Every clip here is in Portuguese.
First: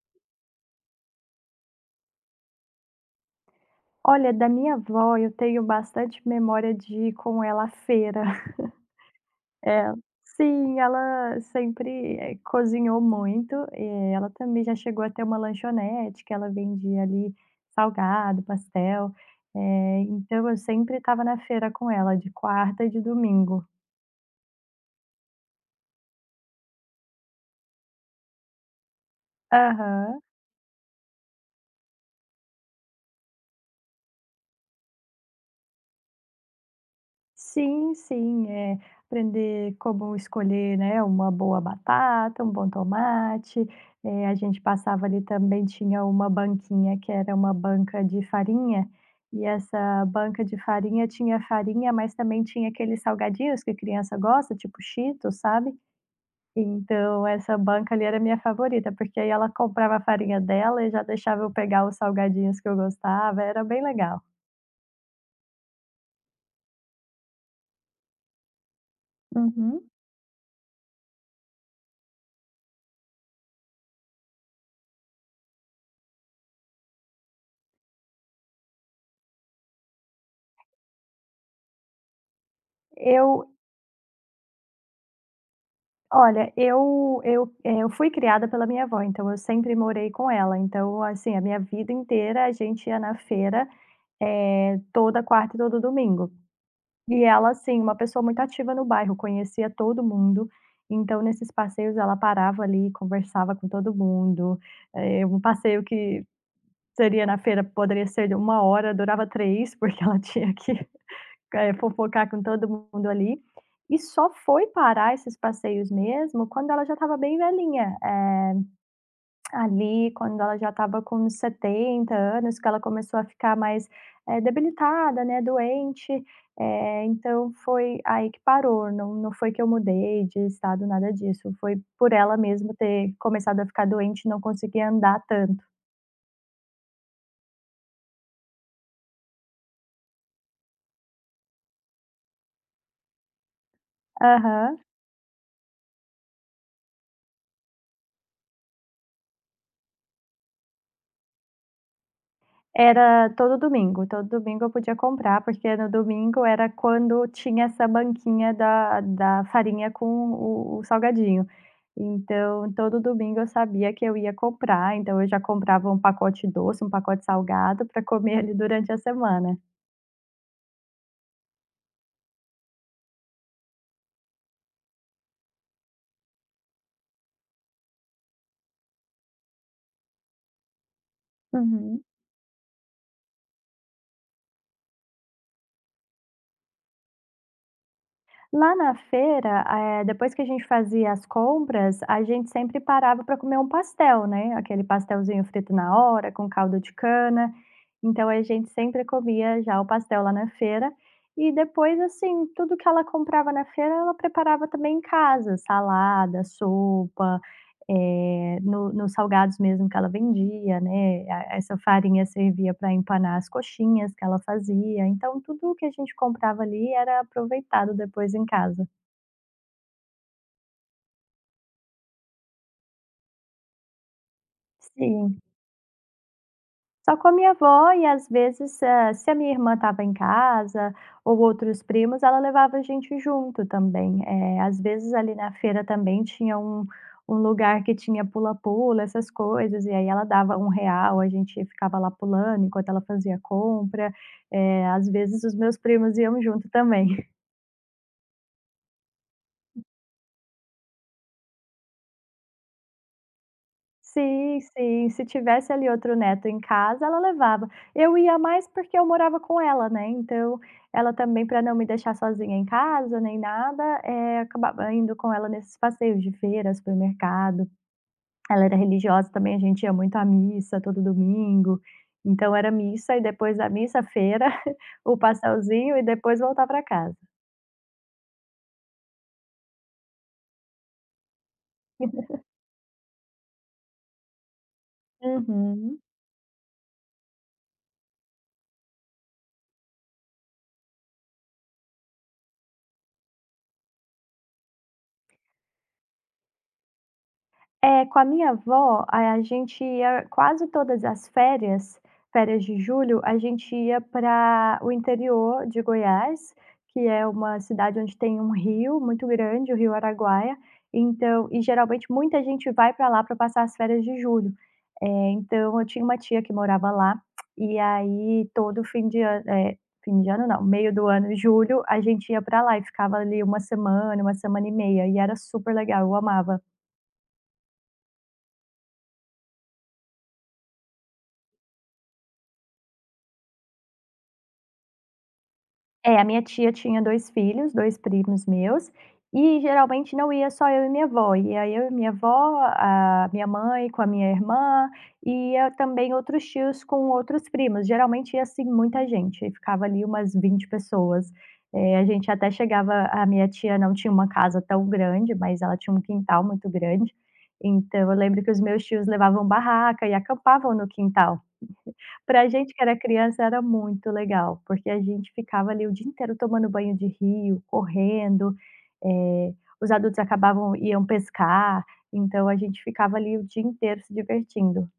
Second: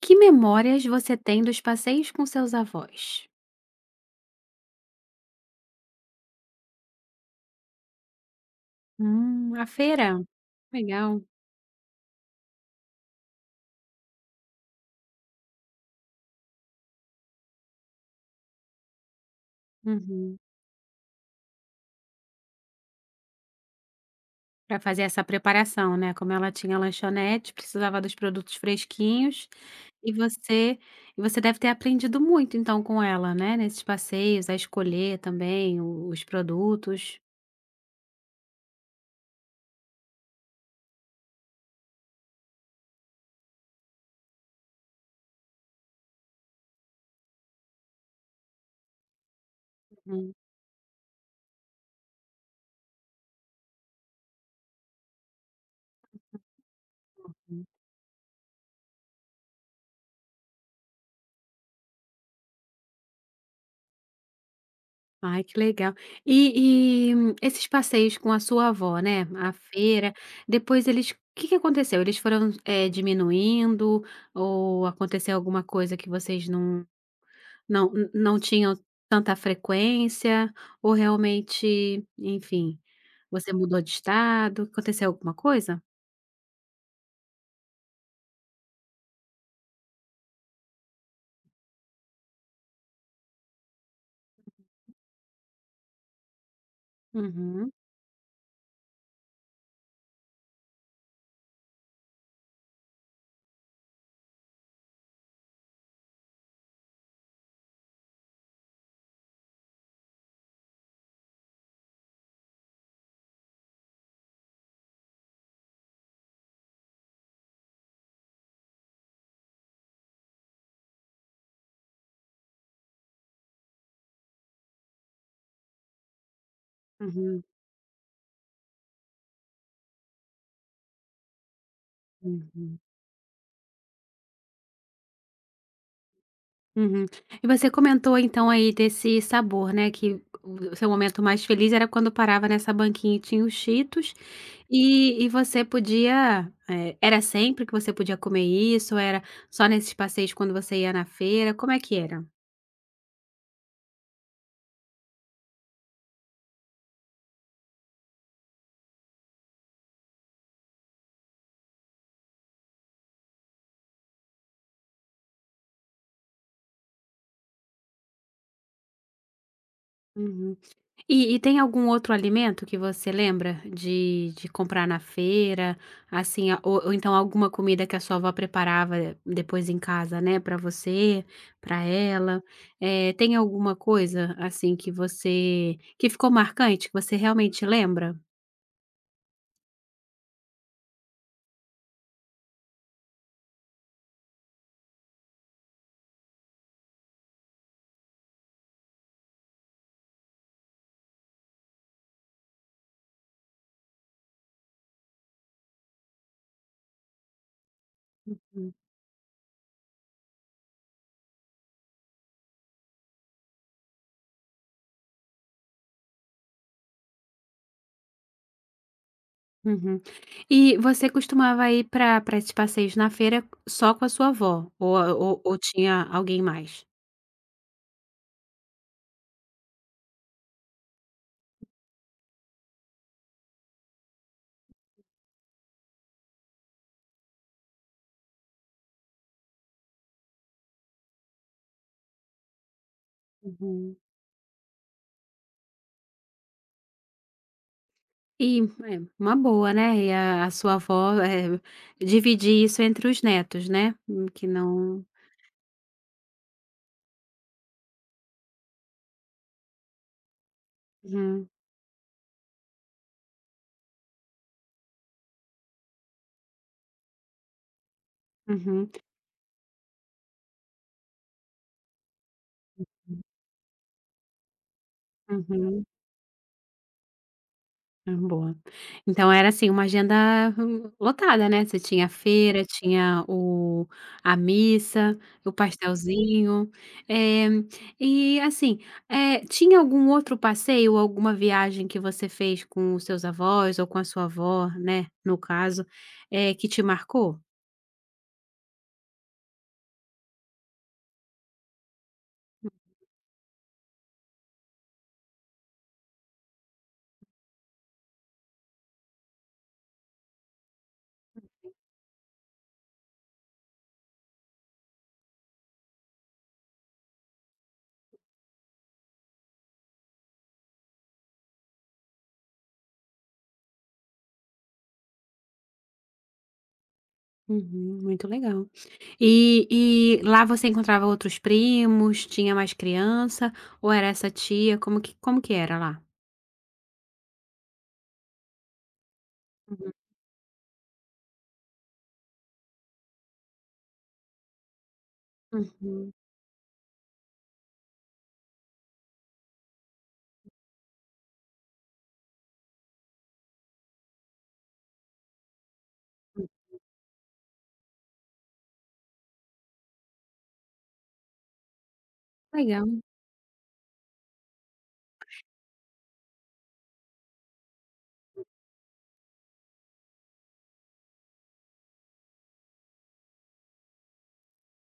Que memórias você tem dos passeios com seus avós? Olha, da minha avó eu tenho bastante memória de ir com ela à feira. A É, feira. sim, Legal. ela sempre, cozinhou muito, ela também já chegou a ter uma lanchonete que ela vendia ali salgado, pastel, Uhum. então eu sempre estava na feira com ela de quarta e de domingo. Pra fazer essa preparação, né, como ela tinha lanchonete, precisava dos produtos fresquinhos, e Aham. você e você deve ter aprendido muito então com ela, né, nesses passeios, a escolher também o os produtos. Sim, sim, aprender como escolher, né, uma boa batata, um bom tomate, a gente passava ali, também tinha uma banquinha que era uma banca de farinha, e essa banca de farinha tinha farinha, mas também tinha aqueles salgadinhos que criança gosta, tipo Cheetos, sabe. Então essa banca ali era minha favorita, porque aí ela comprava a farinha dela e já deixava eu pegar os salgadinhos que eu gostava, era bem legal. Ai, que legal. E esses passeios com a sua avó, né, a Uhum. feira, depois eles o que que aconteceu? Eles foram, diminuindo, ou aconteceu alguma coisa que vocês não tinham tanta frequência, ou realmente, enfim, Eu você mudou de estado, aconteceu alguma coisa? Olha, eu fui criada pela minha avó, então eu sempre morei com ela. Então, assim, a minha vida inteira a gente ia na feira, toda quarta e todo domingo. E ela, Uhum, assim, uma pessoa muito ativa no bairro, conhecia todo mundo. Então, nesses passeios, ela parava ali, conversava com todo mundo. Um passeio que seria na feira poderia ser de uma hora, durava três, porque ela tinha que fofocar com todo mundo ali. E só foi parar esses passeios mesmo quando ela já estava bem velhinha, ali quando ela já estava com uns 70 anos, que ela começou a ficar mais, debilitada, né, doente, uhum, então foi aí que parou, não foi que eu mudei de estado, nada disso, foi por ela mesmo uhum, ter começado a ficar doente e não conseguir andar tanto. uhum. E você comentou então aí desse sabor, né, que o seu momento mais feliz era quando parava nessa banquinha e tinha os Cheetos. Aham. E você podia, era sempre que você podia comer isso, era só nesses passeios quando você ia na feira, como é que era? Era todo domingo eu podia comprar, porque no domingo era quando tinha essa banquinha da farinha com o salgadinho. Então, todo domingo eu sabia que eu ia comprar, então eu já comprava um pacote doce, um pacote salgado para comer ali durante a semana. Uhum. E tem algum outro alimento que você lembra de comprar na feira, assim, a ou então alguma comida que a sua avó preparava depois em casa, né, pra você, pra Uhum. ela, tem alguma coisa, assim, que ficou marcante, que você realmente lembra? Lá na feira, depois que a gente fazia as compras, a gente sempre parava para comer um pastel, né, aquele pastelzinho frito na hora, com caldo de cana. Então a gente sempre comia já o pastel lá na feira. E depois, assim, tudo que ela comprava na feira, ela preparava também em casa, salada, sopa. Eh, no nos salgados mesmo que ela vendia, né, a essa farinha servia para empanar as coxinhas que ela fazia, então tudo que a gente comprava ali era aproveitado depois em casa. Uhum. E você costumava ir para esses passeios na feira só com a sua avó ou Sim. ou ou tinha alguém mais? Só com a minha avó, e às vezes, se a minha irmã estava em casa ou outros primos, ela levava a gente junto também. Às vezes ali na feira também tinha um lugar que tinha pula-pula, essas coisas, e aí ela dava um real, a gente ficava lá pulando enquanto ela fazia Uhum. compra. Às vezes os meus primos iam junto também. E é, uma boa, né, e a sua avó, dividir isso entre os netos, né, que Sim, não. sim. Se tivesse ali outro neto em casa, ela levava. Eu ia mais porque eu morava com ela, né, então ela também, Uhum, para não me deixar sozinha em casa nem nada, acabava indo com ela nesses passeios de feira, supermercado. Ela era uhum, religiosa também, a gente ia muito à missa todo domingo, então era missa e depois da missa, feira, o uhum. pastelzinho, e depois voltar para casa. Ah, boa. Então era, assim, uma agenda lotada, né, você tinha a feira, tinha o a missa, o Uhum. pastelzinho, eh, e assim, tinha algum outro passeio, alguma viagem que você fez com os seus avós ou com a sua avó, né, no caso, que te marcou? É, com a minha avó, a gente ia quase todas as férias, férias de julho, a gente ia para o interior de Goiás, que é uma cidade onde tem um rio muito grande, o Rio Araguaia, então, e geralmente muita gente vai para lá para passar as férias de julho. Então eu tinha uma tia que morava lá, e aí todo fim de ano, fim de ano não, meio do ano, julho, a gente ia para lá e ficava ali uma semana e meia, e era super legal, eu amava. Uhum, muito legal. E e lá você encontrava outros primos, tinha mais criança, ou era essa tia, como que era lá? É, a minha tia tinha 2 filhos, 2 primos meus, e Uhum. geralmente não ia só eu e minha avó, ia eu e minha avó, a minha mãe com a minha irmã, e ia Uhum. também outros tios com outros primos, geralmente ia, assim, muita gente, aí ficava ali umas 20 pessoas. A gente até chegava, a minha tia não tinha uma casa tão grande, mas ela tinha um quintal muito grande, então eu lembro que os meus tios levavam barraca e acampavam no quintal. Pra gente que era Legal. criança era muito legal, porque a gente ficava ali o dia inteiro tomando banho de rio, correndo, eh, os adultos acabavam, iam pescar, então a gente ficava ali o dia inteiro se divertindo.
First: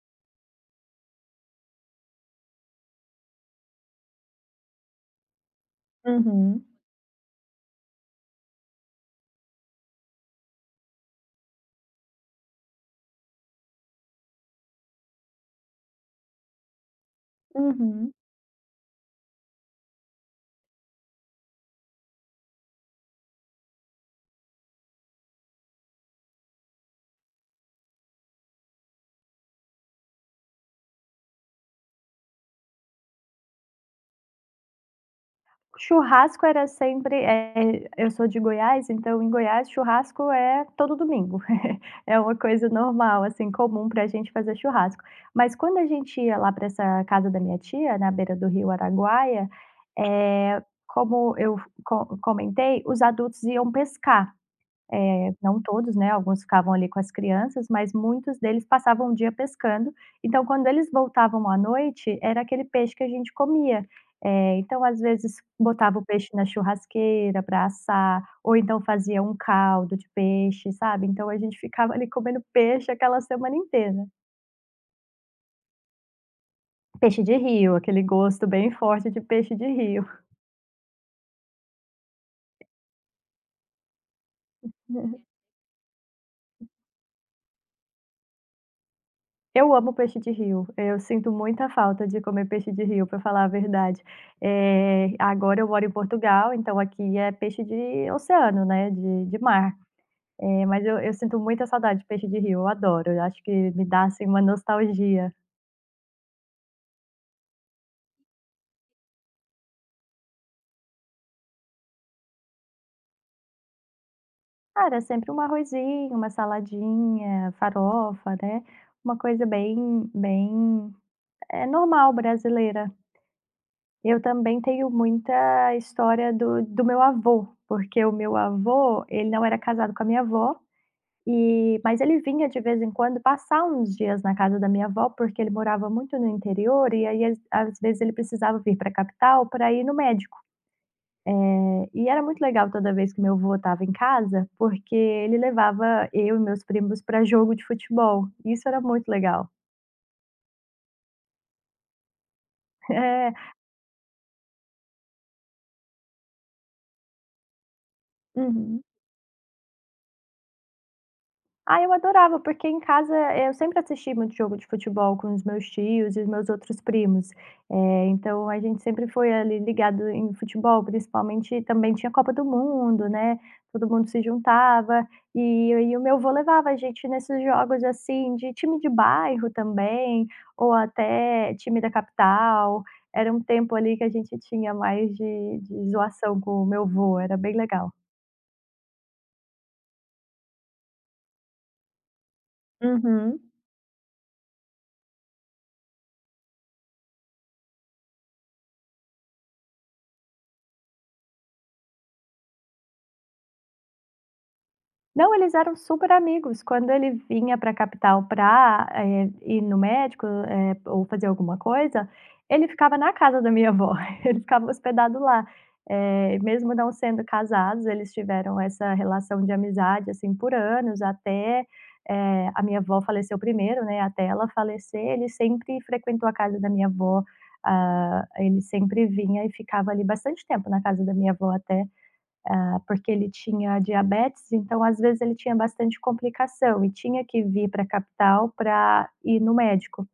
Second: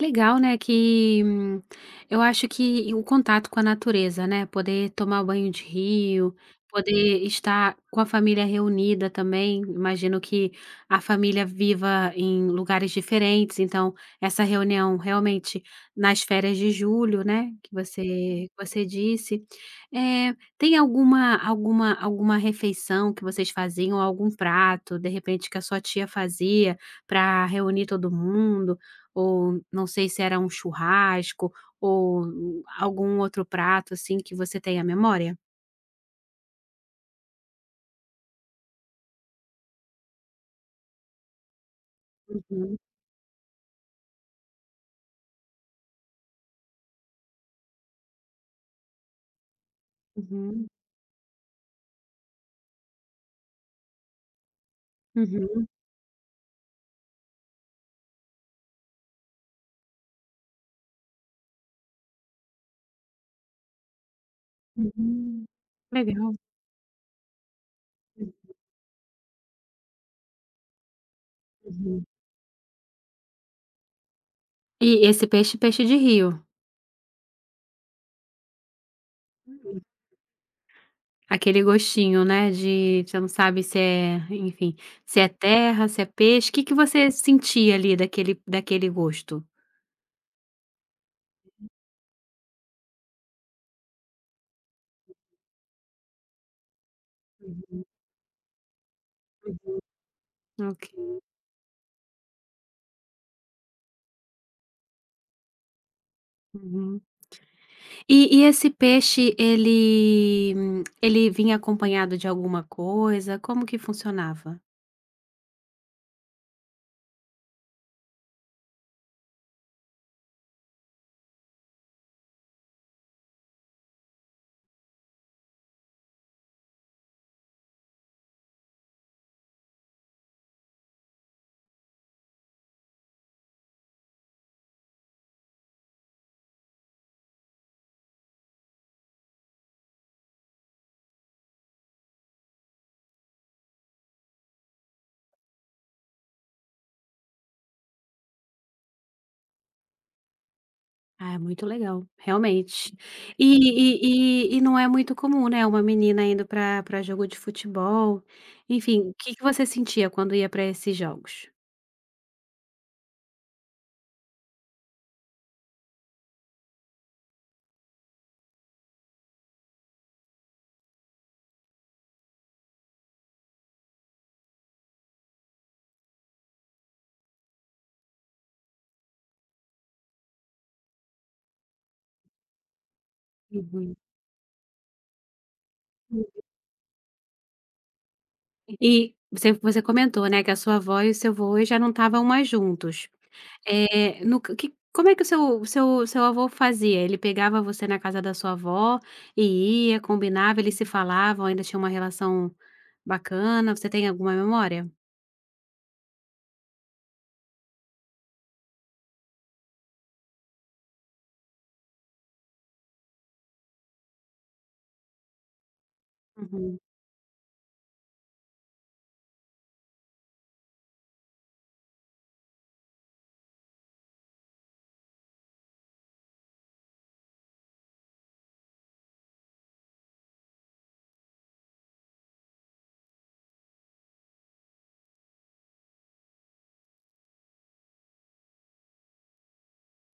Legal, né, que, eu acho que o contato com a natureza, né, poder tomar banho de rio, Uhum, poder estar com a família reunida também, imagino que a família viva em lugares diferentes, então essa reunião realmente nas férias de julho, né, que uhum. você que você disse. É, tem alguma refeição que vocês faziam, algum prato, de repente, que a sua tia fazia para reunir todo mundo? Ou não sei se era um churrasco ou algum outro prato, assim, que você tenha memória? Churrasco era sempre, eu sou de Goiás, então em Goiás churrasco é todo domingo. É uma coisa Uhum, normal, assim, comum para a gente fazer churrasco. Mas quando a gente ia lá para essa casa da minha tia, na beira do rio Araguaia, uhum. como eu co comentei, os adultos iam pescar. Não Uhum. todos, né, alguns ficavam ali com as crianças, mas muitos deles passavam o dia pescando, então quando eles voltavam à noite, era aquele peixe que a gente comia. Então às vezes Uhum. botava o peixe Legal. na churrasqueira para assar, ou então fazia um caldo de peixe, sabe, então a gente ficava Uhum. ali comendo peixe aquela semana inteira. E esse peixe, peixe de rio. Peixe de rio, aquele gosto bem forte de peixe de Hum. rio. Aquele gostinho, né, de você não sabe se é, enfim, se é terra, se é peixe. O que que você sentia ali daquele gosto? Eu amo peixe de rio, eu sinto muita falta de comer peixe de rio, para falar a verdade. Agora eu moro em Portugal, então aqui é peixe Uhum, de oceano, né, de mar. uhum. Eh, Ok. mas eu sinto muita saudade de peixe de rio, eu adoro, eu acho que me dá, assim, uma nostalgia. Uhum. E esse peixe, ele vinha acompanhado de alguma coisa? Como que funcionava? Cara, é sempre um arrozinho, uma saladinha, farofa, né, uma coisa bem bem, é normal brasileira. Eu também tenho muita história do meu avô, porque o meu avô, ele não era casado com a minha avó, e mas ele vinha de vez em quando passar uns dias na casa da minha avó, porque ele morava muito no interior, e aí, às vezes, ele precisava vir para a capital para ir no médico. E era muito legal toda vez que meu avô estava em casa, porque ele levava eu e meus primos para jogo de futebol, isso era muito legal. Ah, é muito legal, realmente. É. E não é muito comum, né, uma menina indo para jogo de futebol, Uhum. enfim, o que que você sentia quando ia para esses jogos? Ah, eu adorava, porque em casa, eu sempre assisti muito jogo de futebol com os meus tios e os meus outros primos. Então a gente sempre foi ali ligado em futebol, principalmente também tinha Copa do Mundo, né, todo mundo se juntava, e aí o meu avô levava a gente nesses jogos, assim, de time de bairro também, ou até time da capital. Era um tempo Uhum. ali que a gente tinha mais de zoação com o meu avô, era bem legal. E você comentou, né, que a sua avó e o seu avô já não estavam mais juntos. Uhum. Eh, no c que como é que o seu avô fazia? Ele pegava você na casa da sua avó e ia, combinava, eles se falavam, ainda tinha uma relação bacana, você tem alguma memória? Não, eles eram super amigos. Quando ele vinha pra capital para ir no médico, ou fazer alguma coisa, ele ficava na casa da minha avó, ele ficava hospedado lá. Mesmo Uhum, não sendo casados, eles tiveram essa relação de amizade, assim, por anos, até, a minha avó faleceu primeiro, né, até ela falecer, ele sempre frequentou a casa da minha avó, ah, ele sempre vinha e ficava ali bastante tempo na casa da minha avó, até porque ele tinha diabetes, então às vezes ele tinha bastante complicação e tinha que vir para a capital para ir no médico.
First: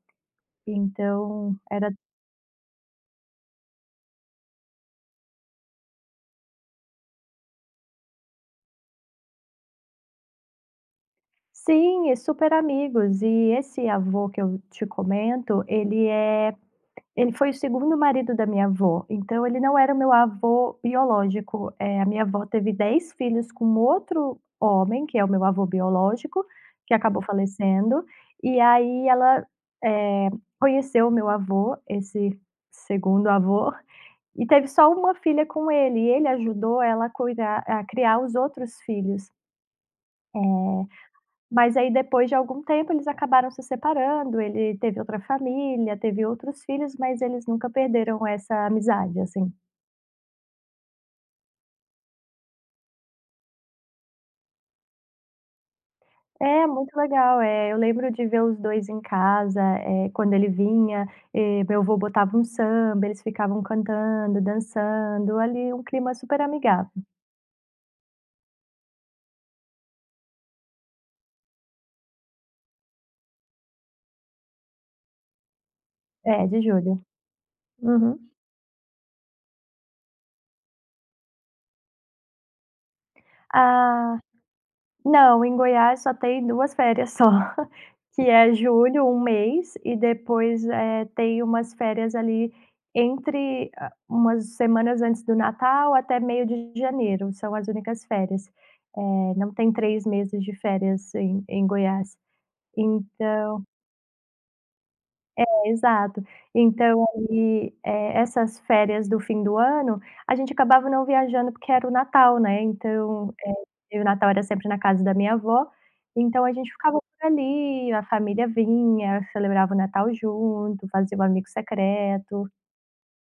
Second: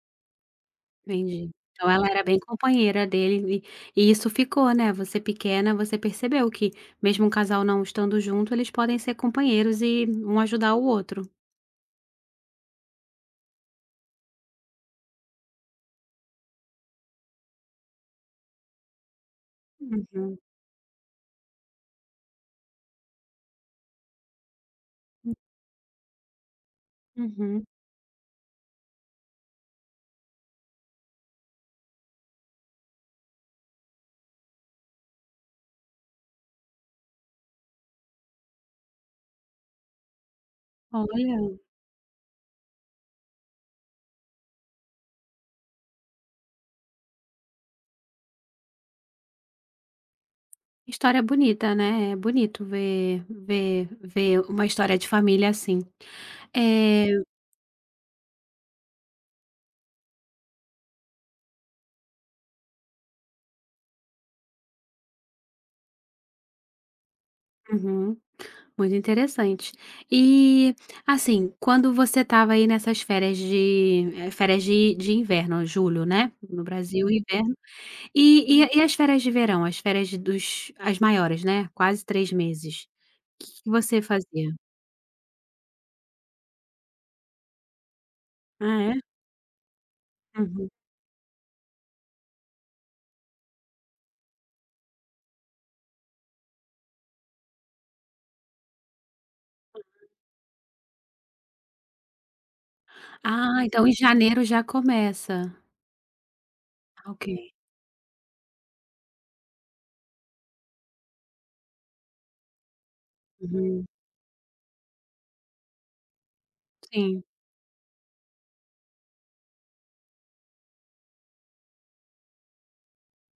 entendi. Então Então era, ela era bem companheira dele e isso ficou, né, você pequena, você percebeu que mesmo um casal não estando junto, eles podem ser companheiros e um ajudar o outro. sim, e super amigos. E esse avô que eu te comento, ele foi o segundo marido da minha avó, então ele não era o meu Uhum, avô biológico, a minha avó teve 10 filhos com outro homem, que é o meu avô biológico, que acabou uhum. falecendo, e aí ela, eh, conheceu o meu avô, esse segundo avô, e teve só uma filha com ele, e ele ajudou ela a cuidar, a criar os outros filhos. Olha. Mas aí depois de algum tempo eles acabaram se separando, ele teve outra família, teve outros filhos, mas eles nunca perderam essa amizade, assim. História bonita, né, é bonito ver uma história de família assim. É, muito É, legal. É, eu lembro de ver os 2 em casa, quando ele vinha, meu avô botava um samba, eles ficavam cantando, dançando, ali um clima super amigável. uhum, muito interessante. E, assim, quando você estava aí nessas férias de inverno, julho, né, É, de no julho. Brasil inverno, Uhum. e as férias de verão, as férias de- dos as maiores, né, quase 3 meses, o que que você Ah, fazia? não, em Goiás só tem 2 férias só, que é Ah é? julho, um mês, e depois, Uhum. Tem umas férias ali entre a, umas semanas antes do Natal, até meio de janeiro, são as únicas férias. Não tem 3 meses de férias em Goiás. Então. Ah, então em janeiro já começa. Exato. Então Ah, ok. ali, essas férias do fim do ano, a gente acabava não viajando porque era o Natal, né, então, Uhum, o Natal era sempre na casa da minha avó, então a gente ficava sim. por ali, a família vinha, celebrava o Natal junto, fazia o amigo secreto.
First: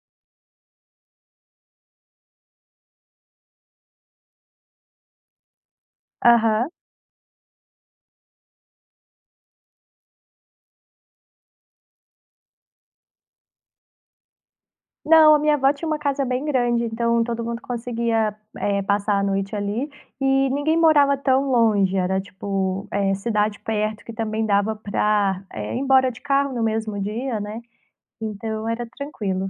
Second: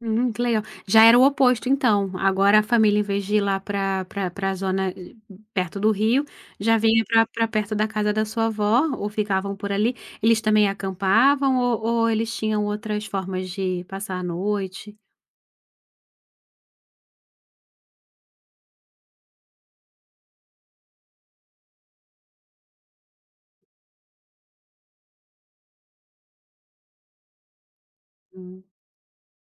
Que legal. Já era o oposto então, agora a família em vez de ir lá para a zona, perto do rio, Aham. já vinha para pra perto da casa da sua avó ou ficavam por ali? Eles também acampavam ou eles tinham outras formas de passar a noite? Não, a minha avó tinha uma casa bem grande, então todo mundo conseguia, passar a noite ali, e ninguém morava tão longe, era tipo, cidade perto que também dava pra, ir embora de carro no mesmo dia, né, Hum, então era tranquilo.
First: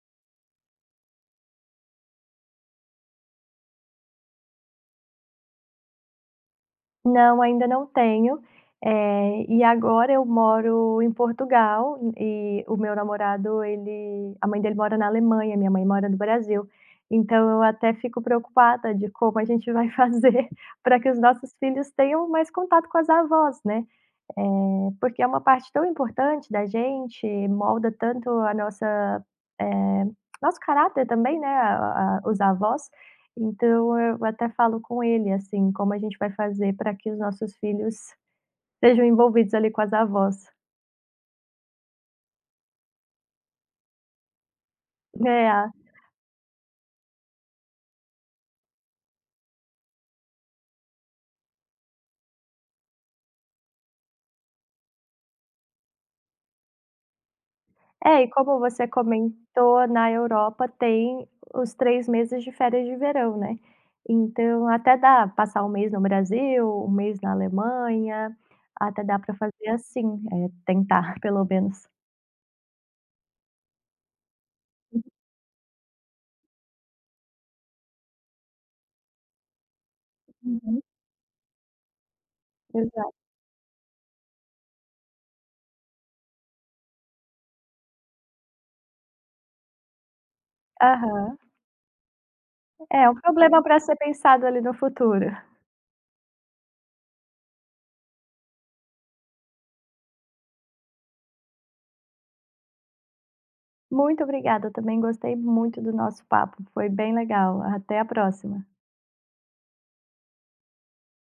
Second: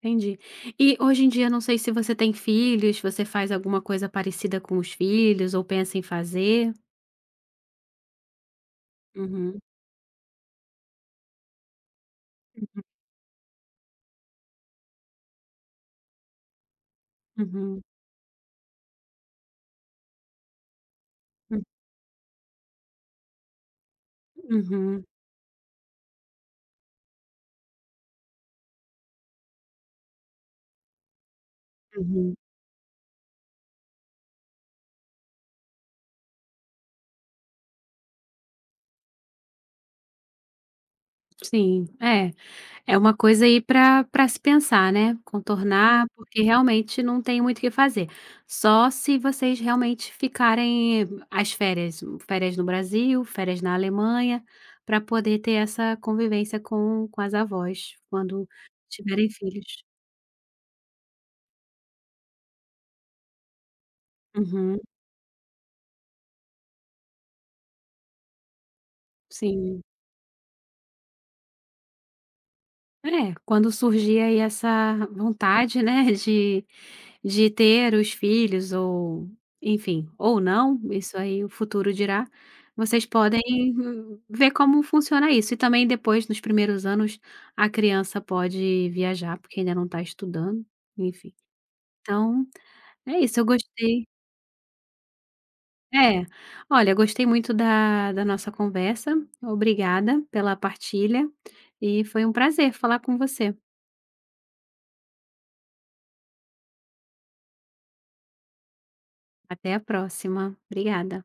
entendi. E hoje em dia não sei se você tem filhos, você faz alguma coisa parecida com os filhos ou pensa em fazer? Não, ainda não tenho, Uhum, e agora eu moro em Portugal e o meu namorado, ele, a mãe dele mora na Alemanha, minha mãe mora no Brasil. Então eu uhum, até fico preocupada de como a gente vai fazer para que os nossos hum, filhos tenham mais contato com as avós, né. Eh, uhum, porque é uma parte tão importante da gente, molda tanto a nossa, eh, nosso caráter também, né, a uhum. os avós. Então eu até falo com ele, assim, como a gente vai fazer para que os nossos filhos sejam envolvidos ali com as avós, Sim, é. É uma coisa aí para se pensar, né, né. contornar, porque realmente não tem muito o que fazer. Só se vocês realmente ficarem as férias no Brasil, férias na Alemanha, para poder ter essa convivência com as avós, É, e quando como você tiverem filhos. comentou, na Europa tem os 3 meses de férias de verão, né. Então Uhum, até dá passar um mês no Brasil, um mês na Alemanha, até dá para fazer sim. assim, tentar pelo menos. É, quando surgir aí essa vontade, né, de ter os filhos ou, enfim, ou não, Uhum, isso aí o futuro dirá, vocês exato. podem ver como funciona isso. E também depois, nos primeiros anos, a criança pode viajar, porque ainda não está estudando, enfim. Aham. Então, É um é isso, eu problema para ser gostei. pensado ali no futuro. É, olha, gostei muito da nossa conversa. Obrigada pela partilha e foi um prazer falar com você. Muito obrigada, eu também gostei muito do nosso papo, foi bem legal. Até a próxima. Até a próxima. Obrigada.